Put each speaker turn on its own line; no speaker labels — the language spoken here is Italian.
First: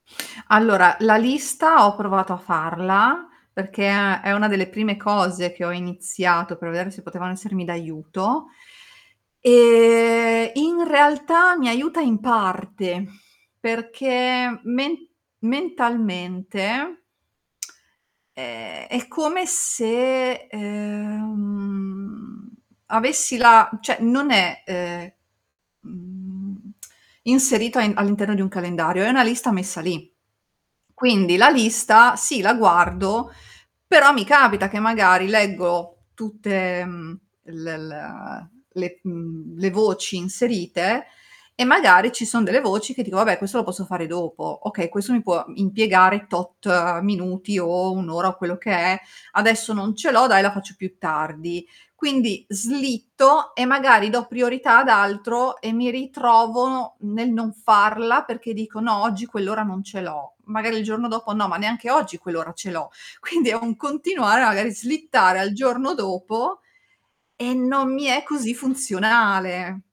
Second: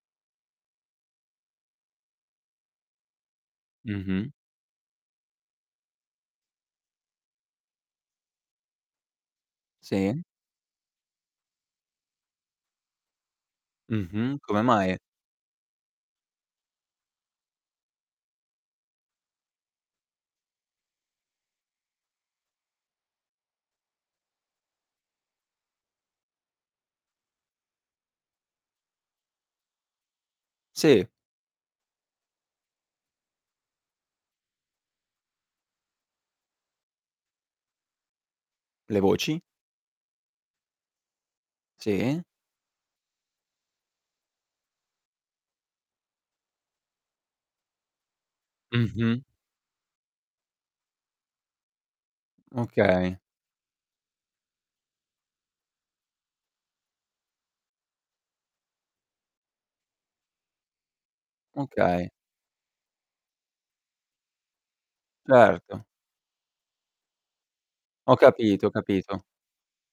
Allora, la lista ho provato a farla, perché è
Mh-mh.
è una delle prime cose che ho iniziato per vedere se potevano essermi d'aiuto
Sì.
e in realtà mi aiuta in parte,
Mh-mh.
perché
Come
men
mai?
mentalmente è è come se, ehm, avessi la cioè non è, ehm, mhmm, inserito a in all'interno di un calendario, è una lista messa lì.
Sì.
Quindi la lista, sì la guardo, però mi capita che magari leggo tutte, mhmm, l l ehm,
Le
le
voci?
mhmm, le voci inserite, e magari
Sì.
ci son delle voci che dico: "Vabbè, questo lo posso fare dopo. Okay, questo mi può, mhmm, impiegare tot minuti o 1 ora o quello che è,
Mh-mh.
adesso non ce l'ho, dai la faccio più tardi". Quindi
Okay.
slitto e magari do priorità ad altro e mi ritrovo nel non farla, perché dico: "no oggi quell'ora non ce l'ho". Magari il giorno dopo: "no, ma neanche
Okay.
oggi quell'ora ce l'ho". Quindi è un continuare magari slittare al
Certo.
giorno dopo e non mi
Ho
è così
capito, ho capito.
funzionale.